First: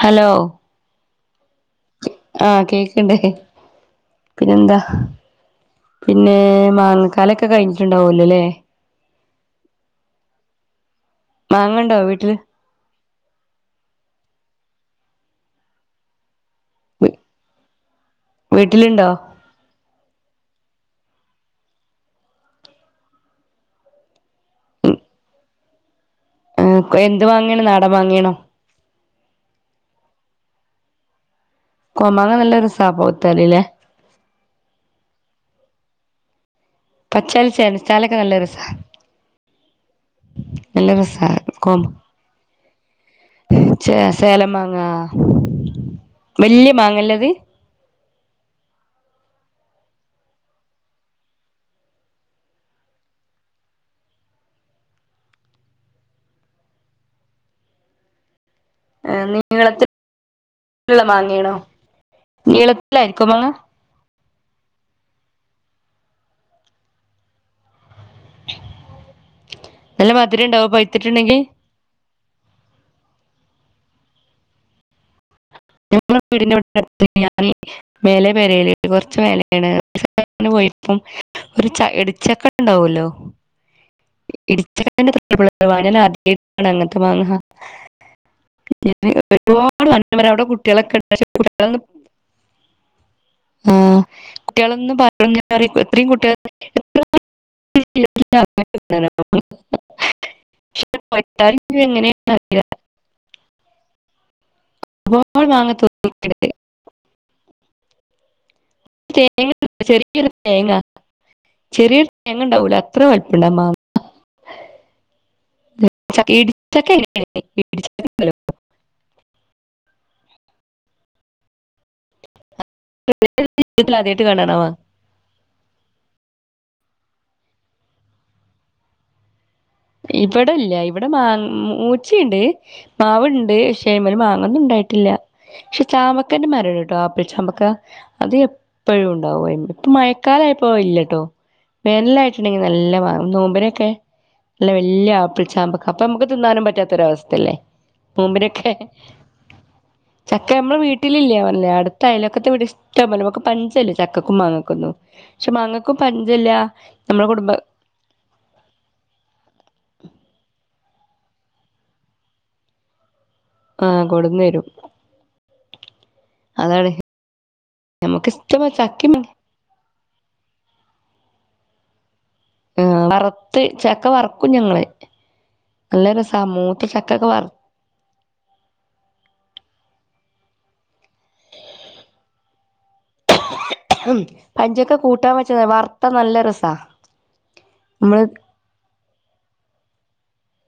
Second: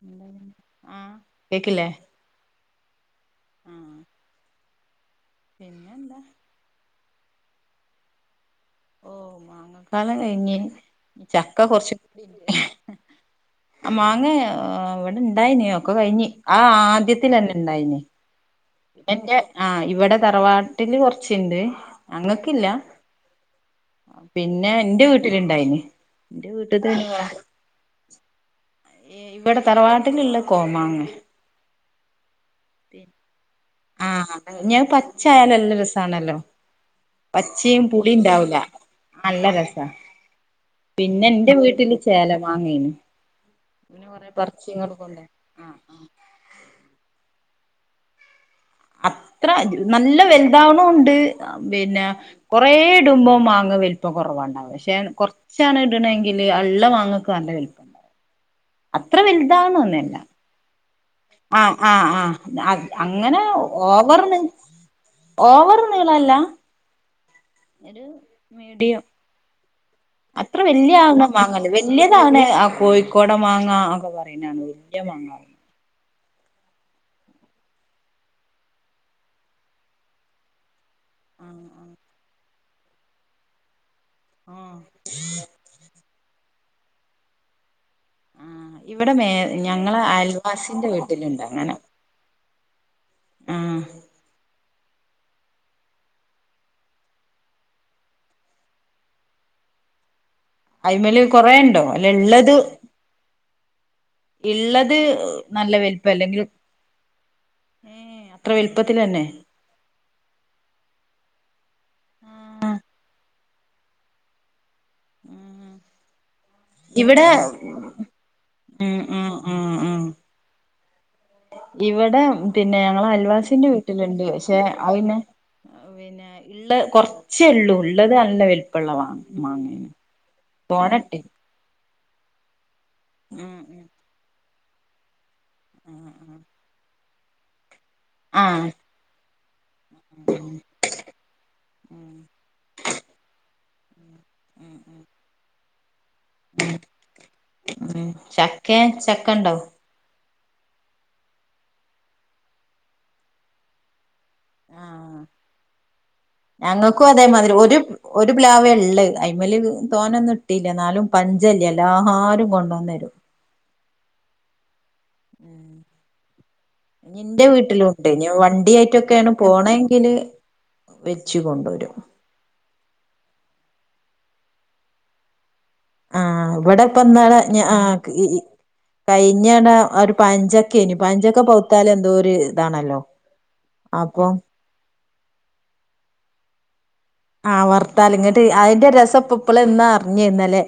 Hello മ്മ് കേക്കില്ലേ ആഹ് കേക്കണ്ടേ ആഹ് പിന്നെന്താ പിന്നെന്താ പിന്നെ മാങ്ങ കലയക്കെ കഴിഞ്ഞിട്ടുണ്ടാവലല്ലോല്ലേ ഓ മാങ്ങക്കാലം കഴിഞ്ഞ് ചക്ക കുറച്ച മാങ്ങണ്ടോ കൂടി വീട്ടില് മാങ്ങ അവിടെ ഇണ്ടായി നീ ഒക്കെ കഴിഞ് ആ ആദ്യത്തിന്നെ ഇണ്ടായിന് വീട്ടിലുണ്ടോ എന്റെ ആഹ് ഇവിടെ തറവാട്ടില് കൊറച്ചുണ്ട് അങ്ങളക്കില്ല പിന്നെ എന്റെ വീട്ടിലുണ്ടായിന് എന്റെ ഉം വീട്ടിത്തെ എന്ത് വാങ്ങീണം നാടൻ വാങ്ങിയണം ഇ ഇവിടെ തറവാട്ടിലുള്ള കോമാങ്ങ കോമാങ്ങ നല്ല [unintelligible] ആഹ് ഹ് ഞാൻ പച്ച നല്ല രസാണല്ലോ പച്ചാല് പച്ചയും ചേനച്ചാലൊക്കെ പുളിയും നല്ല ഉണ്ടാവൂല രസാ നല്ല രസ നല്ല രസാ പിന്നെ എന്റെ വീട്ടില് ചേലം വാങ്ങന് ച സേലംമാങ്ങ ആഹ് ആഹ് വലിയ മാങ്ങല്ലത് അത്ര നല്ല വലുതാവണണ്ട് പിന്നെ കൊറ ഇടുമ്പോ വാങ്ങ വലുപ്പം കുറവാണ്ടാവും പക്ഷെ കുറച്ചാണ് ഇടണമെങ്കില് അള്ള മാങ്ങക്ക് നല്ല വലുപ്പംണ്ടാവും അത്ര നീളത്തിലുള്ള വലുതാണമെന്നില്ല മാങ്ങയാണോ ആഹ് ആഹ് ആഹ് നീളത്തിലായിരിക്കോ അങ്ങനെ മാങ്ങ ഓവറിന്ന് ഓവർ നീളല്ല ഒരു മീഡിയം നല്ല മതിരം ഉണ്ടാവ പഴത്തിട്ടുണ്ടെങ്കി ണ് ആ കോഴിക്കോട മാങ്ങ ഒക്കെ പറയുന്നാന്ന് വല്ല്യ മാങ്ങ ഞ വീടിവി ഞ വല വരല് കുറച്ച് വലയാണ് പോ അപ്പം ഒരു ച ഇടിച്ചക്ക ണ്ടാവല്ലോ ആഹ് ഇടിച്ച പിന്ന താ അങ്ങനെത്ത മാങ്ങ ആ ഇവിടെ മേ ഞങ്ങളെ അയൽവാസിന്റെ [unintelligible] ആഹ് കുട്ടികളെന്ന് പറഞ്ഞ എത്രയും കുട്ടികൾ [unintelligible] പക്ഷെ അതിമേല് കുറെ കൊയ്ത്താലും ഉണ്ടോ അല്ല എങ്ങനെയാണെന്ന് ഉള്ളത് അറിയില്ല ഉള്ളത് ഒരുപാട് നല്ല മാങ്ങ വലിപ്പം അല്ലെങ്കിൽ തോന്നിയിട്ടുണ്ട് ഏഹ് തേങ്ങ ചെറിയൊരു തേങ്ങ ചെറിയൊരു തേങ്ങ ഉണ്ടാവൂലോ അത്ര വളുപ്പം ഇണ്ട മാ ഇടിച്ചക്ക ഇവിടെ [unintelligible] ഉം ഉം ഉം ഉം ഇവിടെ പിന്നെ ഞങ്ങളെ അൽവാസിന്റെ ജീവിതത്തിൽ വീട്ടിലുണ്ട് ആദ്യമായിട്ട് കാണാനാ പക്ഷെ മാങ്ങ അ പിന്നെ പിന്നെ ഉള്ള കുറച്ച ഉള്ളൂ ഉള്ളത് നല്ല വലുപ്പള്ളമാണ് ഇവിടല്ല ഇവിടെ മാ മൂ ച്ചിണ്ട് മാവ്ണ്ട് ഉം ഉം ശേമല് മാ ഒന്നും ഉണ്ടായിട്ടില്ല പക്ഷെ ചാമക്കന്റെ മരം ണ്ട് ട്ടോ പിച്ചാമ്പക്ക അത് ആ ആ ആ എപ്പോഴും ഉ ണ്ടാവുണ്ട് ഇപ്പ ഉം മയക്കാലായപ്പോ ഇല്ലട്ടോ വേനലായിട്ടുണ്ടെങ്കിൽ നല്ല മാ നോമ്പിന് ഒക്കെ ഉം അല്ല ഉം വല്യ ആപ്പിൾ ചാമ്പ അപ്പൊ നമുക്ക് തിന്നാനും ഉം പറ്റാത്തൊരവസ്ഥല്ലേ ഉം നോമ്പിനൊക്കെ ചക്കെ ചക്കണ്ടോ ചക്ക നമ്മള് വീട്ടിലില്ല പറഞ്ഞില്ലേ അടുത്തയൽവക്കത്തെ വീട് ഇഷ്ടം പോലെ നമക്ക് പഞ്ചല്ല ചക് ക്കക്കും മാങ്ങക്കൊന്നും പക്ഷെ മാങ്ങക്കും പഞ്ചല്ല ഞങ്ങക്കും നമ്മെ കുടുംബ അതേമാതിരി മല് തോനൊന്നും ഇട്ടില്ല എന്നാലും പഞ്ചല്ല എല്ലാഅരും കൊണ്ടു വന്നരും ആഹ് കൊടുന്ന് തരും ഇന്റെ വീട്ടിലുണ്ട്, ഇഞ്ഞ് നമുക്ക് ഇഷ്ടം ചക്കിം വണ്ടിയൊറ്റെക്കെയാണ് പോണെങ്കില് വെച്ച് കൊണ്ടുവരും ആ വറുത്ത് ചക്ക വറക്കും ഞങ്ങള് നല്ല രസാ ആഹ് മൂത്ത ചക്കൊക്കെ ഇവിടെപ്പന്നാൾ വറ ഞാ ആ കിഹിഹി കഴിഞ്ഞട ഒരു പഞ്ചക്കെനു പഞ്ചൊക്ക പൗത്താല് എന്തോ ഒര് ഇതാണല്ലോ അപ്പം [unintelligible] പഞ്ചൊക്ക കൂ ട്ടാൻ വെച്ച വർത്ത നല്ല രസാ ആഹ് വർത്താൽ നമ്മള് ഇങ്ങട്ട് അതിന്റെ രസപ്പപ്പള എന്നാ ഇഞ്ഞ ഇന്നലേ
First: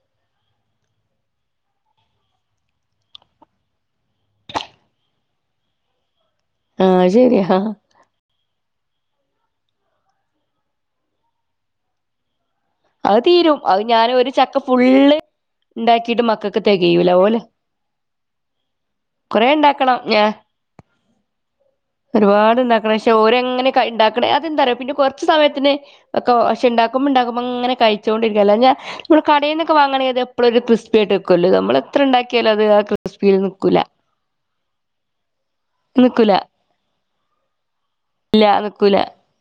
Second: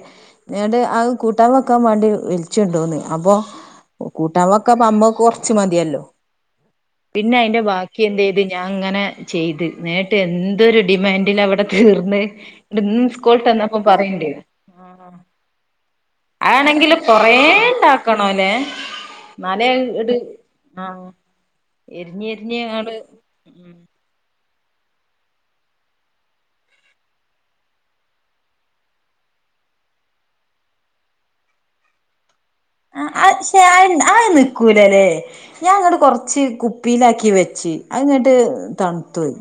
ന്നോട് ആ കൂട്ടാൻ വെക്കാൻ വേണ്ടി വിളിച്ചുണ്ടോന്ന് അപ്പൊ കൂട്ടാൻ വക്കാപ്പ അമ്മ കൊറച്ച് മതിയല്ലോ ആഹ് പിന്നെ ശരിയാ അയിന്റെ ബാക്കി എന്ത് ചെയ്തു ഞാൻ അങ്ങനെ ചെയ്ത് നേട്ട് എന്തൊരു ഡിമാൻഡ് ടിലാ വിട തീർന്ന് അത് സ്കൂളിട്ട് തീരും, വന്നപ്പോ അത് ഞാൻ ഒരു പറയണ്ട് ചക്ക ആഹ് ഫുള്ള് ഒണ്ടാക്കിട്ട് മക്കൾക്ക് അതാണെങ്കില് തികയൂല, കൊറേ ഓല് ഇണ്ടാക്കണോല്ലേ കൊറേ എന്നാലേ ഒണ്ടാക്കണം അത് ഞാൻ ആഹ് എരിഞ്ഞ് എരിഞ്ഞ് അങ്ങട് ഒരുപാട്ണ്ടാക്കണം, ക്ഷെ ഉം ഓരങ്ങനെ ഇണ്ടാക്കണെ എന്താ പിന്നെ കൊറച്ച് സമയത്തിന് ഒക്കെ ക്ഷെ ഒണ്ടാക്കുമ്പോ ണ്ടാക്കുമ്പോ ഇങ്ങനെ കഴിച്ചോണ്ടിരിക്കുവല്ലെ ഞാ മ്മള് കടേ ന്നൊക്കെ വാങ്ങണേനെപ്പളൊരു ക്രിസ്പിയായിട്ട്ക്കുവല്ലോ നമ്മളെത്ര എണ്ടാ ആ ആ ശേ ആ ആയ് നിക്കൂലല്ലേ ഞാൻ ങ്ങട്ട് നിക്കൂല കൊറച്ച് കുപ്പിലാക്കി ക്കി വെച്ചി അത്ങ്ങട്ട് ഇല്ല നിക്കൂല തണുത്തുപോയ്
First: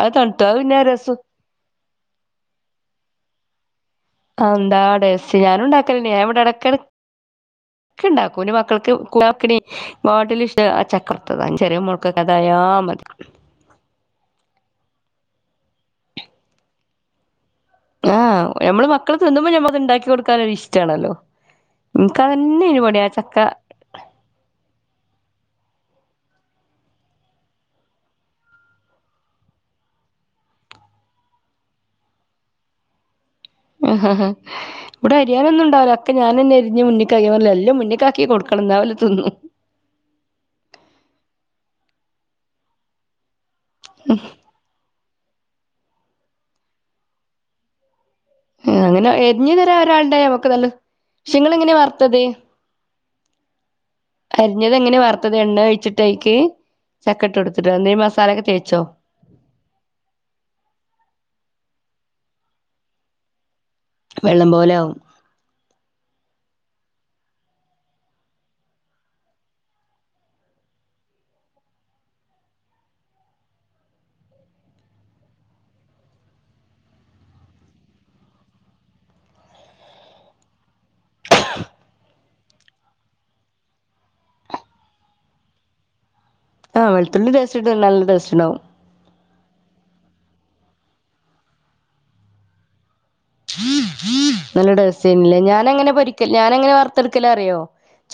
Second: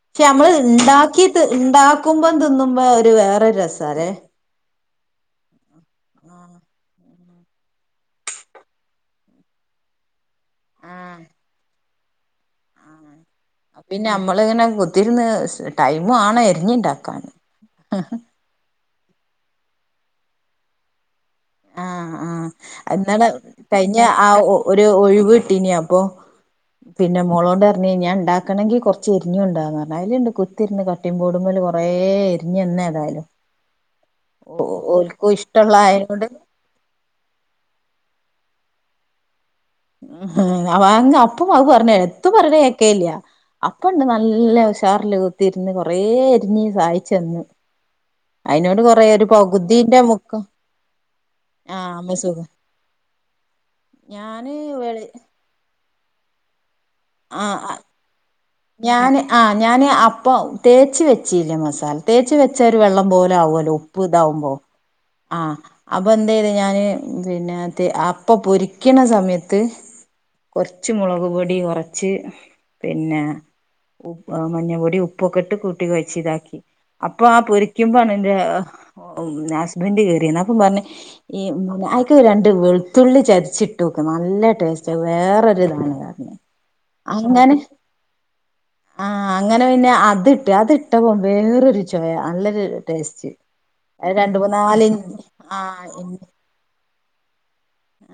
അത് ഷെ തണുത്തു മ്മള് അത് പിന്നെ രസം ണ്ടാക്കിട്ട് ണ്ടാക്കുമ്പോം തിന്നുമ്പോ ഒരു വേറൊരു ര കാന്താ ഡേ ഫ്യാനും ഉണ്ടാക്കലന്നെ ഞാഇവിടെവിട കട് ക്കെണ്ടാക്കും ന്റെ മക്കൾക്ക് കുടാക്കിണി ഹോട്ടലിഷ് ട് ആ ആഹ് ചക്കവറത്തത് ചെറിയ മോൾ ക്ക കഥായാ മതി [unintelligible] പിന്നെ മ്മള് ഇങ്ങനെ കുത്തിരുന്ന് സ് ടൈമു ആണ്‌ എരിഞ്ഞുണ്ടാക്കാന് ആ ഞമ്മളെ മക്കള് തിന്നുമ്പോ ഞമ്മള ത്ണ്ടാക്കി കൊടുക്കാനൊരു ഇഷ്ട്ടാണല്ലോ ആ ആ എന്നാണ് കഴിഞ്ഞ ആ ഒ ഒ രു ഒഴിവ് കിട്ടിനി അപ്പോ പിന്നെ മോളോട് പറഞ്ഞ് ഞാ ഇണ്ടാക്കണെങ്കി കൊറച്ച് എരിഞ്ഞു കൊണ്ടാന്ന് പറഞ്ഞ് അയിലിണ്ട് കുത്തിരുന്ന് കട്ടിങ്ങ് ബോഡുമില് കൊറേ എരിഞ്ഞ് തന്നേതായാലും [unintelligible] ഇവിടെ അരിയാനൊന്നും ഇഷ്ടമുള്ള ഉണ്ടാവില്ല ഒക്കെ ആയതോണ്ട് ഞാൻതന്നെ അരി ഞ്ഞി മുന്നിക്കായ് പറഞ്ഞില്ലെ എല്ലാം മുന്നിക്കാക്കി കൊടുക്കണം എന്നാ ഓല് തിന്നും മ് അവങ് അപ്പു പാവ്വർന്നെ എത്തും പറഞ്ഞ കേക്കേല്ല അപ്പണ്ട് നല്ല ഉഷാറില് ത്തിരുന്ന് കൊറേ അരിഞ്ഞ് സഹായിച്ച് തന്നു അയിനോട് കൊറേ അങ്ങനെ ഒരു പകുതീന്റെ മുക്കാ ഷെ ങ്ങളെങ്ങനെയാ വറത്തത് ഞാന് അരിഞ്ഞത് എങ്ങനെ വെളി വറ്ത്തത് എണ്ണ ഒഴിച്ചി ഡൈക്ക് ചക്കട്ട്കൊടുത്തിട്ട് ആഹ് നീ മസാലയൊക്കെ തേ ഞാന് ആ ഞാന് അപ്പ തേച്ച് വെച്ചില്ല മസ് സാല തേച്ച് വെച്ച ഒരു വെള്ളം പോലെ ആവുല്ലോ ഉപ്പ് ഇതാവുമ്പോ വെള്ളം പോലെ ആവും ആ അപ്പൊ ന്നെയ്ത് ഞാന് പിന്നെ അപ്പ പൊരിക്കണ സമയത്ത് കൊറച്ച് മുളക് പൊടി കൊറച്ച് പിന്നെ മഞ്ഞ പൊടി ഉപ്പൊക്കെ ഇട്ട് കൂട്ടി വെച്ച് ഇതാക്കി അപ്പൊ ആ പൊരിക്കുമ്പോണ് എന്റെ ഹസ്ബൻഡ് കേറിന്ന് അപ്പൊ പറഞ്ഞ് [unintelligible] ക്ക് രണ്ട് വെളുത്തുള്ളി ചതച്ചിട്ട് നോക്ക് നല്ല ടേസ്റ്റാ വേറൊരു ഇതാണ് ആ വെളുത്തുള്ളി അരച്ചിട്ട നല്ല ടെസ്റ്റ്‌ ഇണ്ടാവും ആ അങ്ങനെ പിന്നെ അതിട്ട് അതിട്ടപ്പോ വേറൊരു ചോയ നല്ലൊരു ടേസ്റ്റ് അത് രണ്ട് നല്ല മൂന്നാല് ടേസ്റ്റ്നല്ലേ ഞാനങ്ങനെ ആഹ് പൊരിക്ക ഞാനങ്ങനെ വർ വറുത്തെടുക്കൽ അറിയോ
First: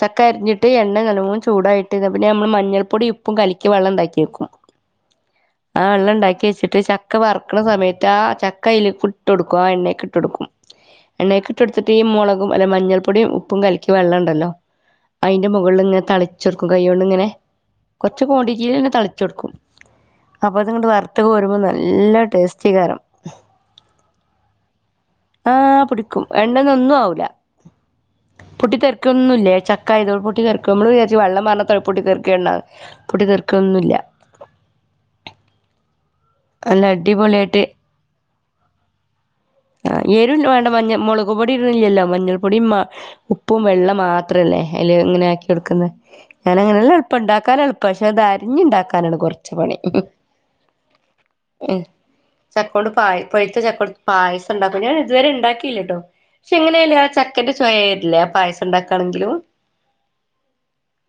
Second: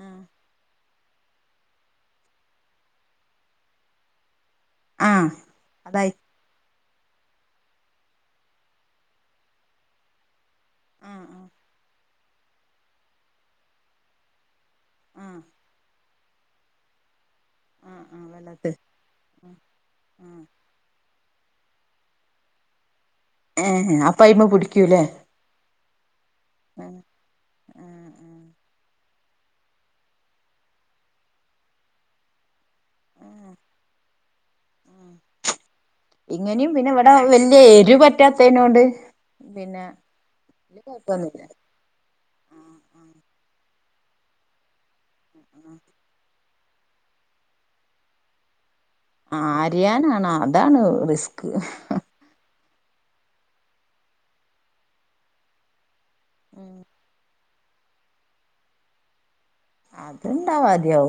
ആഹ് അരിഞ്ഞിട്ട് എ നല്ലോണം ചൂടായിട്ട് പിന്നെ നമ്മള് മഞ്ഞൾപ്പൊടി ഉപ്പും കലിക്കി വെള്ളം ഉണ്ടാക്കി വെക്കും ആഹ് ആഹ് അതായി വെള്ളം ഉണ്ടാക്കി വെച്ചിട്ട് ച ചക്ക വറക്കണ സമയത്ത് ആ ചക്ക അയിലേക്ക് ഇട്ട് കൊടുക്കും ആ എണേക്ക് ട്ട്ടുക്കും ആഹ് ആഹ് എണ്ണക്ക് ഇട്ടെടുത്തിട്ട് ഈ മോ മുളകും അല്ല മഞ്ഞൾപ്പൊടിയും ഉപ്പും കലക്കി വെള്ള ഉണ്ടല്ലോ ആഹ് അയിന്റെ മുകളിൽ ഇങനെ തളി ചെർക്കും കൈയോണ്ട് ഇങ്ങനെ ആഹ് കുറച്ച് ആഹ് വെള്ളത്ത് ക്വാണ്ടിറ്റിയിൽ ഇങ്ങനെ തളിച്ച് കൊടുക്കും ആഹ് ആഹ് അപ്പൊ അത്ങ്ങട്ട് വർ ത്ത് കോരുമ്പോൾ നല്ല ടേസ്റ്റി കാരം ഏഹ്ഹെ അപ്പം അയിമേ പിടിക്കൂലേ ആഹ് പിടി ടിക്കും എണ്ണെന്നൊന്നും ആവുല്ല ആഹ് ആഹ് പൊട്ടിത്തെറി ക്കൊന്നുല്ലാ ചക്കായതോ പൊട്ടി തർക്കും നമ്മള് വിചാരിച്ച് വെള്ളം മറണ തോ പൊട്ടി തീർക്കണ്ട ആഹ് പൊട്ടിതെക്കൊന്നുവില്ല ആഹ് ഇങ്ങനെയും പിന്നെ ഇവിടെ വല്ല്യ എരുപ റ്റാത്തേനോട് ആഹ് എരും വേണ്ട മഞ്ഞ മുളക് പൊടി ഇടുന്നില്ലല്ലോ മഞ്ഞൾപ്പൊടി മ ആഹ് ആഹ് ഉപ് പ്പും വെള്ളം മാത്രമല്ലേ അയില് അങ്ങനെയാക്കി ആഹ് എടുക്കുന്നേ ഞാൻ അങ്ങനെല്ല എളുപ്പ ഇണ്ടാക്കാൻ എളുപ്പ പക്ഷേ അത് അരിഞ്ഞുണ്ടാക്ക ആരിയാനാണ് അതാണ് റിസ്ക് ചക്കയോട് പായ് പഴത്ത ചക്കോട് പായസ ഉണ്ടാക്ക ഞാൻ ഇതുവരെ ഉണ്ടാക്കിയില്ലേട്ടോ പക്ഷെ ഉം ഇങ്ങനെയല്ലാ ച ചക്കെന്റെ ചോയവര്ല്ലെ പായസോണ്ടാക്കാണെങ്കിലും അത്ണ്ടവും ആദ്യം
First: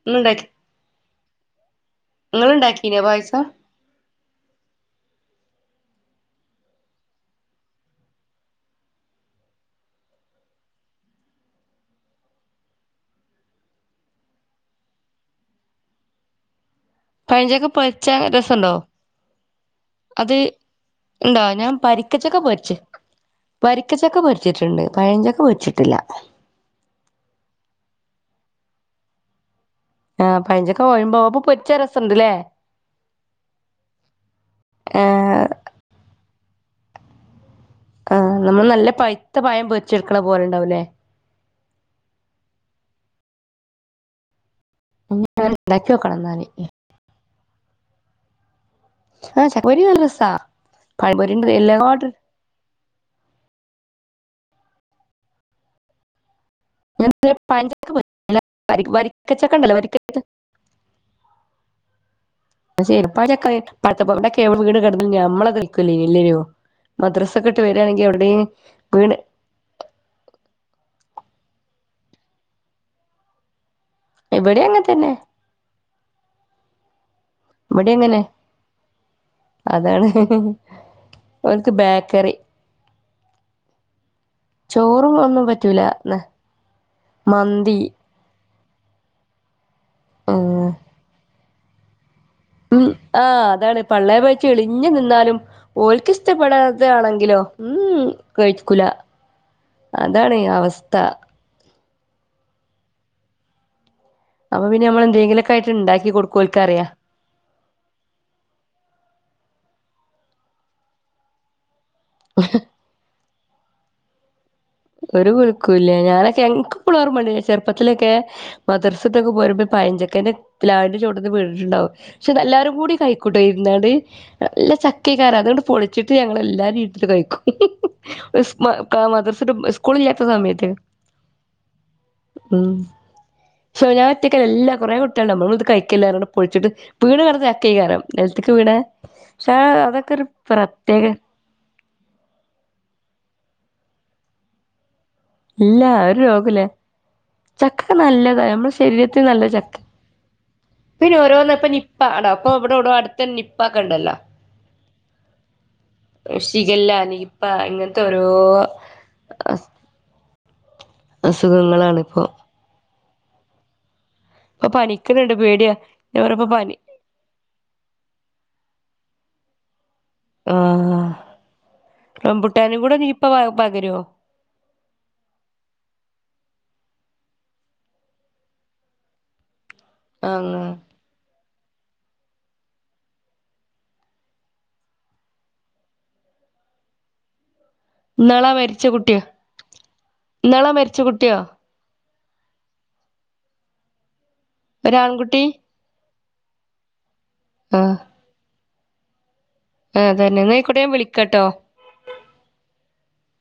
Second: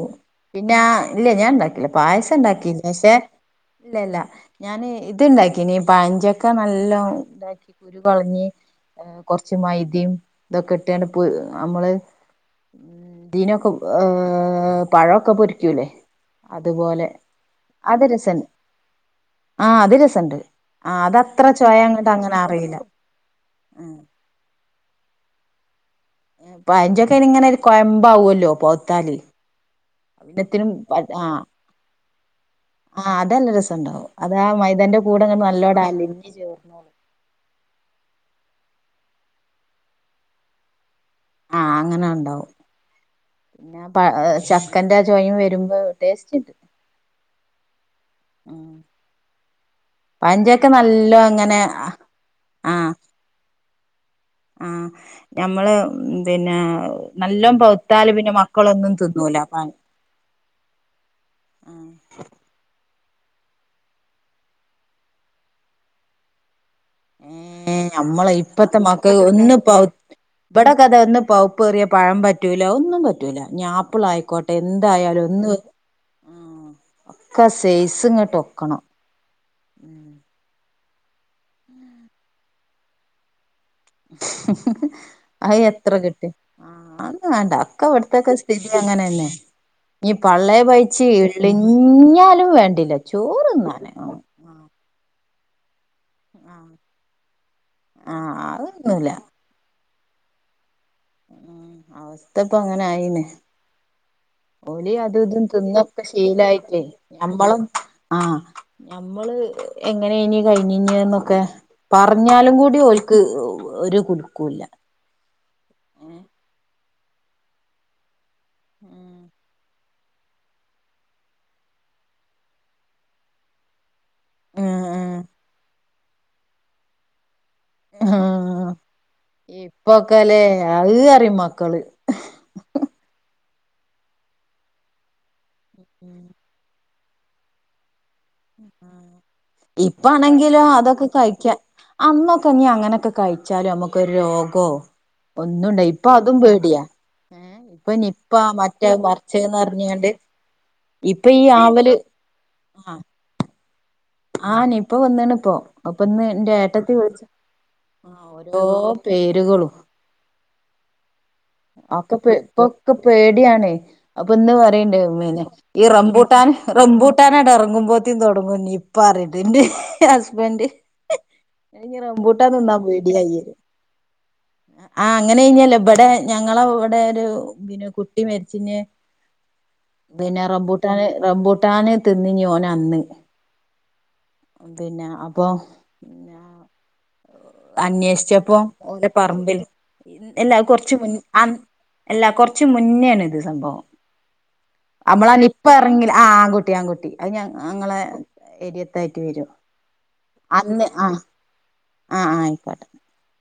പിന്നാ ഇല്ല ഞാൻ ഉണ്ടാക്കിലാ പായസം ഇങ്ങള് ഇണ്ടാക്കീല ഉണ്ടാക്കീനോ പക്ഷെ പായസം ഇല്ലല്ല ഞാൻ ഇതുണ്ടാക്കിനി പഴഞ്ചക്ക നല്ലോം താക്കി കുരു കളഞ്ഞ് കൊറച്ച് മൈദയും ഇതൊക്കെ ഇട്ടാണ്ട് നമ്മള് ഇനൊക്കെ ഏഹ് പഴൊക്കെ പൊരിക്കൂല്ലേ അ പയംചക്ക പൊരിച്ചാ രസുണ്ടോ ആഹ് അത് രസണ്ട് ആഹ് ഇണ്ടോ അതത്ര ഞാൻ ചൊയ അങ്ങട്ട് അങ്ങനെ വരിക്കച്ചക്ക അറിയില്ല പൊരിച്ച് ആഹ് വരിക്കച്ചക്ക പൊരച്ചിട്ടുണ്ട് പഴഞ്ചക്ക പൊരിച്ചിട്ടില്ല പയഞ്ചക്ക അയിനിങ്ങനെ ഒരു കൊയമ്പാവൊല്ലോ പോത്താല് ആഹ് പഴഞ്ചക്ക കൊയമ്പാവും അപ്പൊ പൊരിച്ചാ സണ്ട്ല്ലേ ആഹ് അതല്ല രസംണ്ടാവും അതാ മൈതന്റെ ഏ കൂടെങ്ങനെ നല്ലോടലിഞ്ഞ് ചേർ ആ നമ്മൾ നല്ല പഴുത്ത പഴം പൊരിച്ചെടുക്കണ പോലണ്ടാവൂല്ലേ ആ അങ്ങനെ ഉണ്ടാവും പിന്നെ പ- ക്കന്റ ചോയും ഞാൻ വരുമ്പോ ഉണ്ടാക്കി നോക്കണം ടേസ്റ്റ് എന്നാല് ണ്ട് ഉം ചക്കപൊരി നല്ല രസാ പഴഞ്ചക്ക പഴം നല്ലോ പൊരി അങ്ങനെ തിന്ന്ണകാട്ടിലും ആ നമ്മള് പിന്നെ ഞാൻ നല്ലോം പഴഞ്ചക്ക പൗത്താല് പിന്നെ മക്കളൊന്നും തിന്നൂല വരിക്കച്ചക്ക അതാണ് ഉണ്ടല്ലോ വരിക്ക ആഹ് പൊക്കെ [unintelligible] വീണ്കിടന്ന നമ്മളെ എടുക്കല ഇല്ലേഞ്ഞോ നമ്മളെ ഇപ്പത്തെ മക്കൾ വീണ് ഒന്ന് പൊ [unintelligible] ഇവിടെക്കെ ഒന്ന് പൗപ്പേറിയ പഴം പറ്റൂല്ല ഒന്നും പറ്റൂല്ല ഞാ എപ്പളായിക്കോട്ടെ ഇവിടെ അങ്ങനെ തന്നെ എന്തായാലും ഒന്ന് ഉം ഇവിടെ ഇങ്ങനെ അതാണ് ഓൽക്ക് ബേക്കറി ചോറും ഒന്നും അ പറ്റൂല എത്ര ന്ന് കിട്ടി ആ തെന്നും വേണ്ട മന്തി അവിടത്തക്കെ സ്ഥിതി അങ്ങനെന്നെ ഈ പള്ളെ പഴച്ച് ളിഞ്ഞാൽ ഉ ആഹ് അതാണ് പള്ളെ പോയി ഇളിഞ്ഞു നിന്നാലും ഓക്ക് ആഹ് ഇഷ്ടപ്പെടാതൊണെങ്കിലോ ഉം ആഹ് കഴിക്കൂല അതൊന്നുല്ല അതാണ് അവസ് ത്ത ഉം അവസ്ഥ ഇപ്പോ അങ്ങനെ ആയിന് അപ്പൊ പിന്നെ ഓലി നമ്മൾ അത് ഇതും എന്തെങ്കിലൊക്കെ ആയിട്ട് തിന്നൊക്കെ ഇണ്ടാക്കി കൊടുക്കും ഓൽക്കറിയാ ശീലായിട്ടേ ഞമ്മളും ആ ഞമ്മള് എങ്ങനെ ഇനി കഴഞ്ഞിഞ്ഞിന്നൊക്കെ. പറഞ്ഞാലും കൂടി ഓൽക്ക് ഒരു കുലുക്കുല്ല. ഒരു കുലുക്കല്ല ഞാനൊക്കെ എങ്ങ്ക് ഇപ്പളും ഓർമ്മയുണ്ട് ചെറുപ്പത്തിലൊക്കെ മദർസത്തൊക്കെ പോരുമ്പോ പഴഞ്ചൻ [unintelligible] പ്ലാവിന്റെ ചോട്ടന്ന് വീണിട്ടുണ്ടാവും, ക്ഷേ എല്ലാവാരും കൂടി കൈക്കോട്ടും ഇരുന്നണ്ട് നല്ല ചക്കികാര അതുകൊണ്ട് പൊളി ച്ചിട്ട് ഞങ്ങളെല്ലാരും വീട്ടിൽ കഴിക്കും. സ് മ മദർസ് ഇപ്പോക്കല്ലേ അത് അറിയ മക്കള് സോ ഞാൻ ഒറ്റയ്ക്കല്ല എല്ലാം കൊറെ കുട് ട്ടല്ല നമ്മള് ഇത് കഴിക്കലില്ല ഉം പറഞ്ഞ് പൊളിച്ചിട്ട് വീട് വെറുതെ അക്കെകാരം ആ ഒരു ഇപ്പാണെങ്കിലും പ്രത്യേക അതൊക്കെ കഴിക്കാ, അന്നൊക്കെ നീ അങ്ങനൊക്കെ കഴിക് ച്ചാലും നമ്മക്കൊരു രോഗോ ഒന്നുംണ്ട ഇല്ല ഇപ്പ ഒരു അതും രോഗല്ല പേടിയാ, ഏ ചക്ക ഇപ്പ നിപ്പ നല്ലതാ നമ്മുടെ മറ്റേ ശരീരത്തിന് നല്ല മർച്ചെന്ന് ചക്ക അറിഞ്ഞണ്ട് പിന്നെ ഓരോന്നപ്പ നിപ്പ [unintelligible] അപ്പോ ഇവിടെ എവിടോ അടുത്ത നിപ് ആ നിപ്പ വന്നാണ് ഇപ്പോ അപ്പൊ ഇന്ന് ന്റെ ഷിഗല്ല ഏട്ടത്തി [unintelligible] നിപ്പ ഇങ്ങനത്തെ ആ ഓരോ പേരുകളും അസുഖങ്ങളാണിപ്പോ. ക്ക്‌ പേടിയാണേ. അപ്പോ ഇന്ന് പറയിണ്ടേ പനിക്കണണ്ട് മീനെ പേടിയാ ഈ ഞാൻ റംബൂട്ടാൻ പറയപ്പ പനി റംബൂട്ടാനാടെ ഇറങ്ങുമ്പോത്തേും തൊടങ്ങും നിപ്പ അറി ത്തിൻ്റെ [unintelligible] ഹസ്ബൻഡ് ആഹ് ഇനി റംബൂട്ടാൻ തിന്നാൻ റംബുട്ടാനും കൂടെ നിപ്പ പ പേടിയായിരിക്കും, പകരുവോ ആ ഇങ്ങനെ ഇനിയല്ലേ ഇബടെ ഞങ്ങള ഇവിടെ ഒരു പിന്നെ കുട്ടി മരിച്ചിന് പിന്നെ ആഹ് റമ്പുട്ടാന് റംബു റമ്പുട്ടാന് തിന്ന് ഓൻ അന്ന് പിന്നെ അപ്പൊ ഇന്നാളാ അന്വേഷിച്ചപ്പോ മരിച്ച ഓന്റെ കുട്ടിയോ പറമ്പിൽ എല്ല ഇന്നാളാ കുറച്ച് മരിച്ച മു കുട്ടിയോ ആ അല്ല കൊറച്ച് മുന്നേണ് ഇത് സംഭവം നമ്മളെ ആ ഒരാൺകുട്ടി നിപ്പ ഇറങ്ങില ആ ആൺ കുട്ടി ആൺകുട്ടി അത് ഞ ഞങ്ങളെ ഏരിയ തായിട്ടി വരും ആ അതന്നെ എന്നായിക്കൂടെ അന്ന് ഞാൻ ആ വിളിക്കട്ടോ [inaudible]